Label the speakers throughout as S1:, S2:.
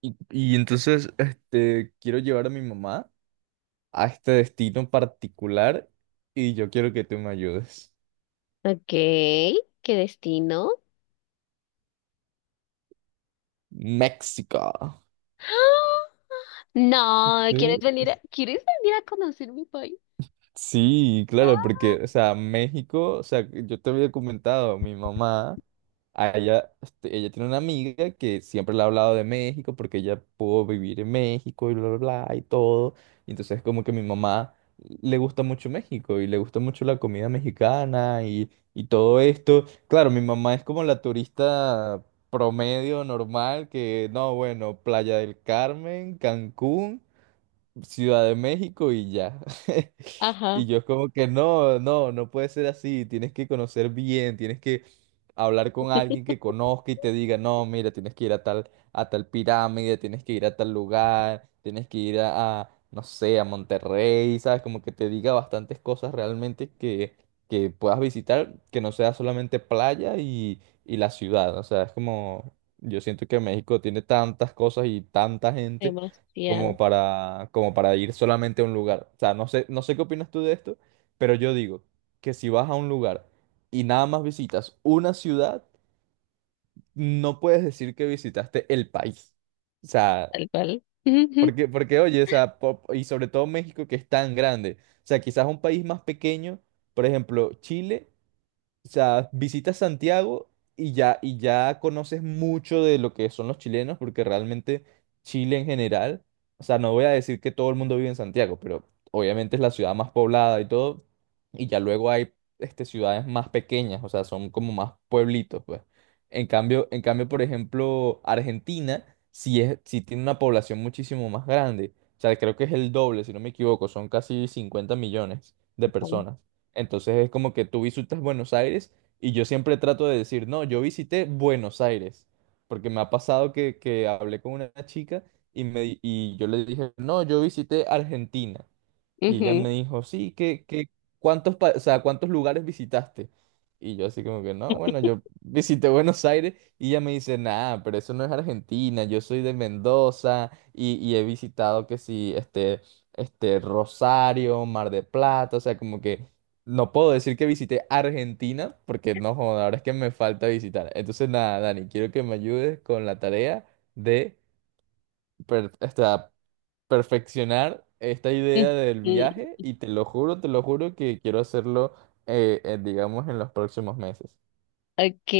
S1: Y entonces, quiero llevar a mi mamá a este destino particular y yo quiero que tú me ayudes.
S2: Ok, ¿qué destino?
S1: México.
S2: ¡Ah! No, ¿quieres venir ¿quieres venir a conocer mi país?
S1: Sí, claro,
S2: Ah.
S1: porque, o sea, México, o sea, yo te había comentado, mi mamá, a ella, ella tiene una amiga que siempre le ha hablado de México porque ella pudo vivir en México y bla, bla, bla, y todo. Y entonces, como que mi mamá le gusta mucho México y le gusta mucho la comida mexicana y todo esto. Claro, mi mamá es como la turista promedio, normal, que, no, bueno, Playa del Carmen, Cancún. Ciudad de México y ya. Y
S2: Ajá,
S1: yo como que no, no, no puede ser así, tienes que conocer bien, tienes que hablar con alguien que conozca y te diga, no, mira, tienes que ir a tal pirámide, tienes que ir a tal lugar, tienes que ir no sé, a Monterrey, ¿sabes? Como que te diga bastantes cosas realmente que puedas visitar, que no sea solamente playa y la ciudad, o sea, es como, yo siento que México tiene tantas cosas y tanta gente como
S2: demasiado,
S1: para, como para ir solamente a un lugar. O sea, no sé, no sé qué opinas tú de esto, pero yo digo que si vas a un lugar y nada más visitas una ciudad, no puedes decir que visitaste el país. O sea,
S2: tal cual. Ujú,
S1: porque, oye, o sea, y sobre todo México que es tan grande. O sea, quizás un país más pequeño, por ejemplo, Chile. O sea, visitas Santiago y ya conoces mucho de lo que son los chilenos, porque realmente Chile en general, o sea, no voy a decir que todo el mundo vive en Santiago, pero obviamente es la ciudad más poblada y todo, y ya luego hay ciudades más pequeñas, o sea, son como más pueblitos, pues. En cambio, por ejemplo, Argentina sí es, sí tiene una población muchísimo más grande. O sea, creo que es el doble, si no me equivoco, son casi 50 millones de personas. Entonces es como que tú visitas Buenos Aires y yo siempre trato de decir, no, yo visité Buenos Aires, porque me ha pasado que hablé con una chica y yo le dije, no, yo visité Argentina. Y ella me
S2: ujú,
S1: dijo, sí, qué qué ¿cuántos, o sea, cuántos lugares visitaste? Y yo así como que, no, bueno, yo visité Buenos Aires y ella me dice, nada, pero eso no es Argentina, yo soy de Mendoza y he visitado que sí, Rosario, Mar de Plata, o sea, como que no puedo decir que visité Argentina porque no, joda, ahora es que me falta visitar. Entonces, nada, Dani, quiero que me ayudes con la tarea de, perfeccionar esta
S2: ujú.
S1: idea del viaje y te lo juro que quiero hacerlo, digamos, en los próximos meses.
S2: Ok,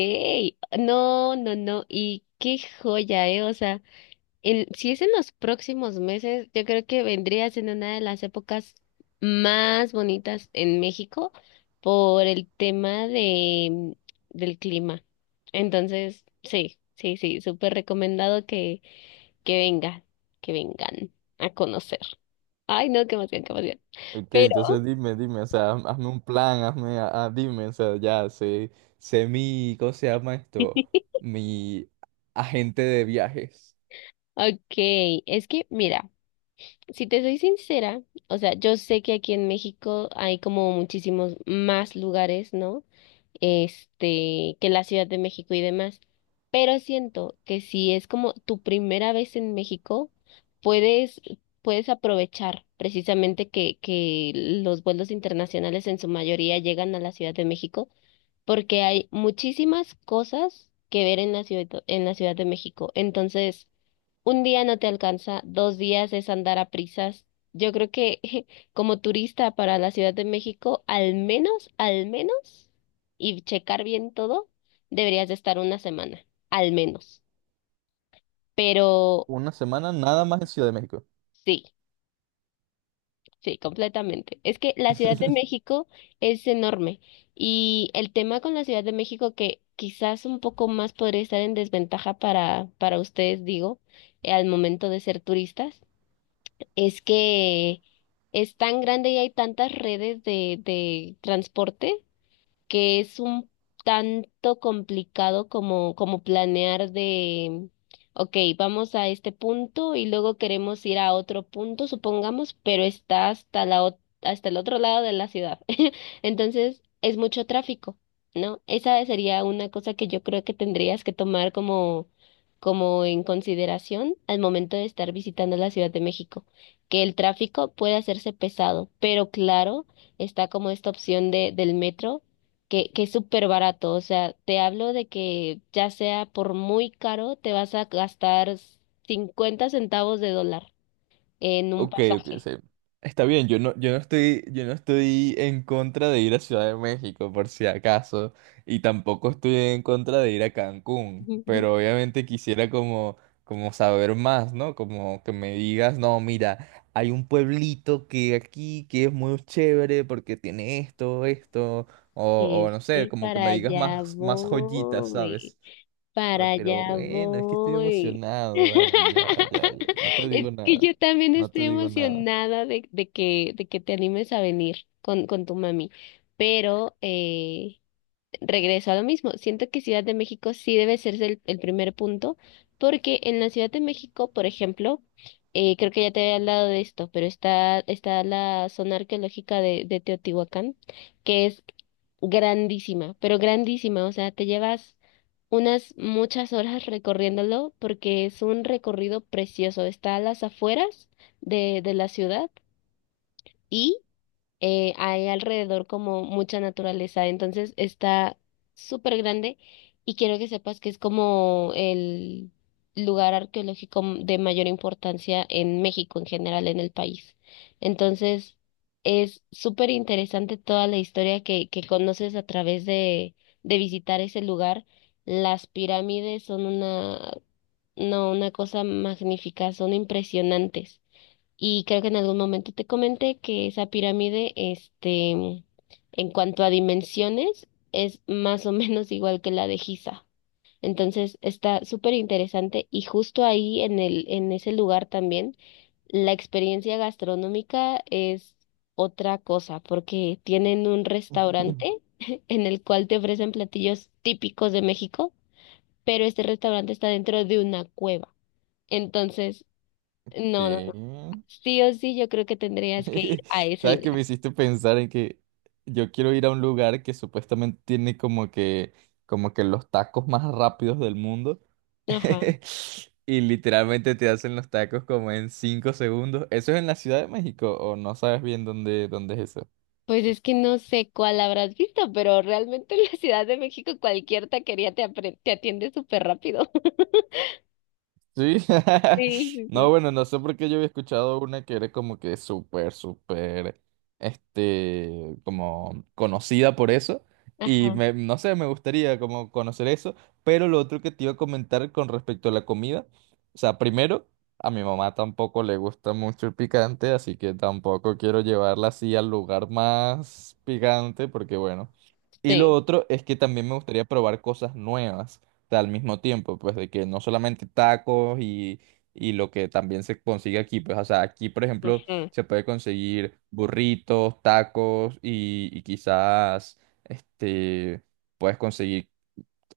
S2: no, no, no, y qué joya, o sea. Si es en los próximos meses, yo creo que vendrías en una de las épocas más bonitas en México por el tema de del clima. Entonces, sí, sí, sí, súper recomendado que vengan, que vengan a conocer. Ay, no, qué emoción, qué emoción.
S1: Ok, entonces
S2: Pero,
S1: dime, dime, o sea, hazme un plan, hazme, dime, o sea, ya sé, sé mi, ¿cómo se llama esto? Mi agente de viajes.
S2: ok, es que mira. Si te soy sincera, o sea, yo sé que aquí en México hay como muchísimos más lugares, ¿no? Este, que la Ciudad de México y demás. Pero siento que si es como tu primera vez en México, puedes, puedes aprovechar precisamente que los vuelos internacionales en su mayoría llegan a la Ciudad de México, porque hay muchísimas cosas que ver en la Ciudad de México. Entonces, un día no te alcanza, dos días es andar a prisas. Yo creo que como turista para la Ciudad de México, al menos, y checar bien todo, deberías de estar una semana, al menos. Pero
S1: ¿Una semana nada más en Ciudad de México?
S2: sí, sí, completamente. Es que la Ciudad de México es enorme y el tema con la Ciudad de México que quizás un poco más podría estar en desventaja para ustedes, digo, al momento de ser turistas es que es tan grande y hay tantas redes de transporte que es un tanto complicado como, como planear de, ok, vamos a este punto y luego queremos ir a otro punto, supongamos, pero está hasta hasta el otro lado de la ciudad. Entonces, es mucho tráfico, ¿no? Esa sería una cosa que yo creo que tendrías que tomar como, como en consideración al momento de estar visitando la Ciudad de México, que el tráfico puede hacerse pesado, pero claro, está como esta opción del metro que es súper barato. O sea, te hablo de que ya sea por muy caro, te vas a gastar 50 centavos de dólar en un
S1: Ok, ok,
S2: pasaje.
S1: sí. Está bien, yo no estoy en contra de ir a Ciudad de México, por si acaso, y tampoco estoy en contra de ir a Cancún, pero obviamente quisiera como, como saber más, ¿no? Como que me digas, no, mira, hay un pueblito que aquí, que es muy chévere porque tiene esto, esto, o
S2: Es
S1: no sé,
S2: que
S1: como que
S2: para
S1: me digas
S2: allá
S1: más, más joyitas,
S2: voy,
S1: ¿sabes? Ay,
S2: para
S1: pero
S2: allá
S1: bueno, es que estoy
S2: voy.
S1: emocionado, Dani. Ya, ya, ya. No te
S2: Es
S1: digo
S2: que
S1: nada.
S2: yo también
S1: No te
S2: estoy
S1: digo nada.
S2: emocionada de de que te animes a venir con tu mami, pero regreso a lo mismo. Siento que Ciudad de México sí debe ser el primer punto, porque en la Ciudad de México, por ejemplo, creo que ya te había hablado de esto, pero está la zona arqueológica de Teotihuacán, que es grandísima, pero grandísima, o sea, te llevas unas muchas horas recorriéndolo porque es un recorrido precioso. Está a las afueras de la ciudad hay alrededor como mucha naturaleza, entonces está súper grande y quiero que sepas que es como el lugar arqueológico de mayor importancia en México en general, en el país. Entonces, es súper interesante toda la historia que conoces a través de visitar ese lugar. Las pirámides son una, no, una cosa magnífica, son impresionantes. Y creo que en algún momento te comenté que esa pirámide, este, en cuanto a dimensiones, es más o menos igual que la de Giza. Entonces está súper interesante y justo ahí en en ese lugar también, la experiencia gastronómica es otra cosa, porque tienen un restaurante en el cual te ofrecen platillos típicos de México, pero este restaurante está dentro de una cueva. Entonces, no, no.
S1: ¿Qué?
S2: Sí o sí, yo creo que tendrías que ir a ese
S1: ¿Sabes que
S2: lugar.
S1: me hiciste pensar en que yo quiero ir a un lugar que supuestamente tiene como que los tacos más rápidos del mundo?
S2: Ajá.
S1: Y literalmente te hacen los tacos como en 5 segundos. ¿Eso es en la Ciudad de México o no sabes bien dónde, dónde es eso?
S2: Pues es que no sé cuál habrás visto, pero realmente en la Ciudad de México cualquier taquería te atiende súper rápido.
S1: Sí.
S2: Sí, sí,
S1: No,
S2: sí.
S1: bueno, no sé por qué yo había escuchado una que era como que súper, súper, como conocida por eso.
S2: Ajá.
S1: No sé, me gustaría como conocer eso. Pero lo otro que te iba a comentar con respecto a la comida. O sea, primero, a mi mamá tampoco le gusta mucho el picante, así que tampoco quiero llevarla así al lugar más picante, porque bueno. Y lo
S2: Sí.
S1: otro es que también me gustaría probar cosas nuevas al mismo tiempo, pues de que no solamente tacos y lo que también se consigue aquí, pues o sea, aquí por ejemplo
S2: Ajá.
S1: se puede conseguir burritos, tacos y quizás este, puedes conseguir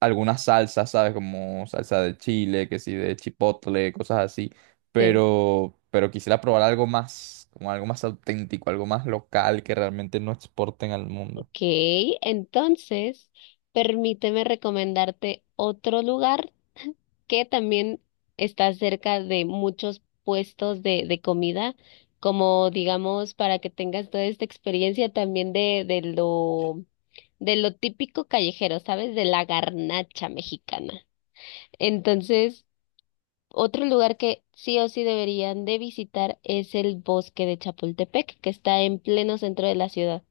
S1: algunas salsas, ¿sabes? Como salsa de chile, que sí, de chipotle, cosas así,
S2: Sí.
S1: pero quisiera probar algo más, como algo más auténtico, algo más local que realmente no exporten al mundo.
S2: Ok, entonces, permíteme recomendarte otro lugar que también está cerca de muchos puestos de comida, como digamos, para que tengas toda esta experiencia también de lo típico callejero, ¿sabes? De la garnacha mexicana. Entonces, otro lugar que sí o sí deberían de visitar es el bosque de Chapultepec, que está en pleno centro de la ciudad.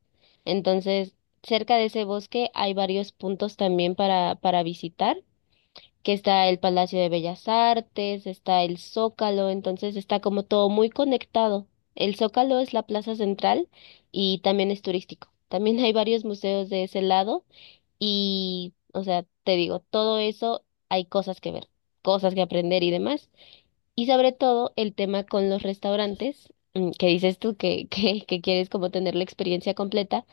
S2: Entonces, cerca de ese bosque hay varios puntos también para visitar que está el Palacio de Bellas Artes, está el Zócalo, entonces está como todo muy conectado. El Zócalo es la plaza central y también es turístico. También hay varios museos de ese lado y, o sea, te digo, todo eso hay cosas que ver, cosas que aprender y demás. Y sobre todo el tema con los restaurantes, que dices tú que quieres como tener la experiencia completa,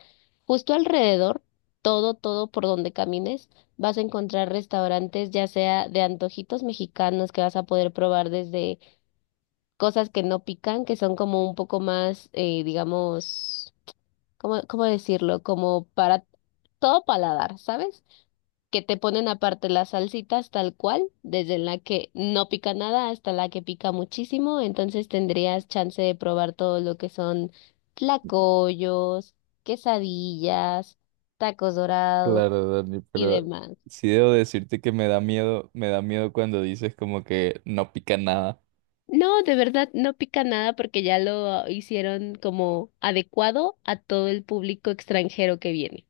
S2: justo alrededor, todo, todo por donde camines, vas a encontrar restaurantes, ya sea de antojitos mexicanos que vas a poder probar desde cosas que no pican, que son como un poco más, digamos, ¿cómo, cómo decirlo? Como para todo paladar, ¿sabes? Que te ponen aparte las salsitas tal cual, desde la que no pica nada hasta la que pica muchísimo, entonces tendrías chance de probar todo lo que son tlacoyos, quesadillas, tacos dorados
S1: Claro, Dani,
S2: y
S1: pero
S2: demás.
S1: sí debo decirte que me da miedo cuando dices como que no pica nada.
S2: No, de verdad no pica nada porque ya lo hicieron como adecuado a todo el público extranjero que viene.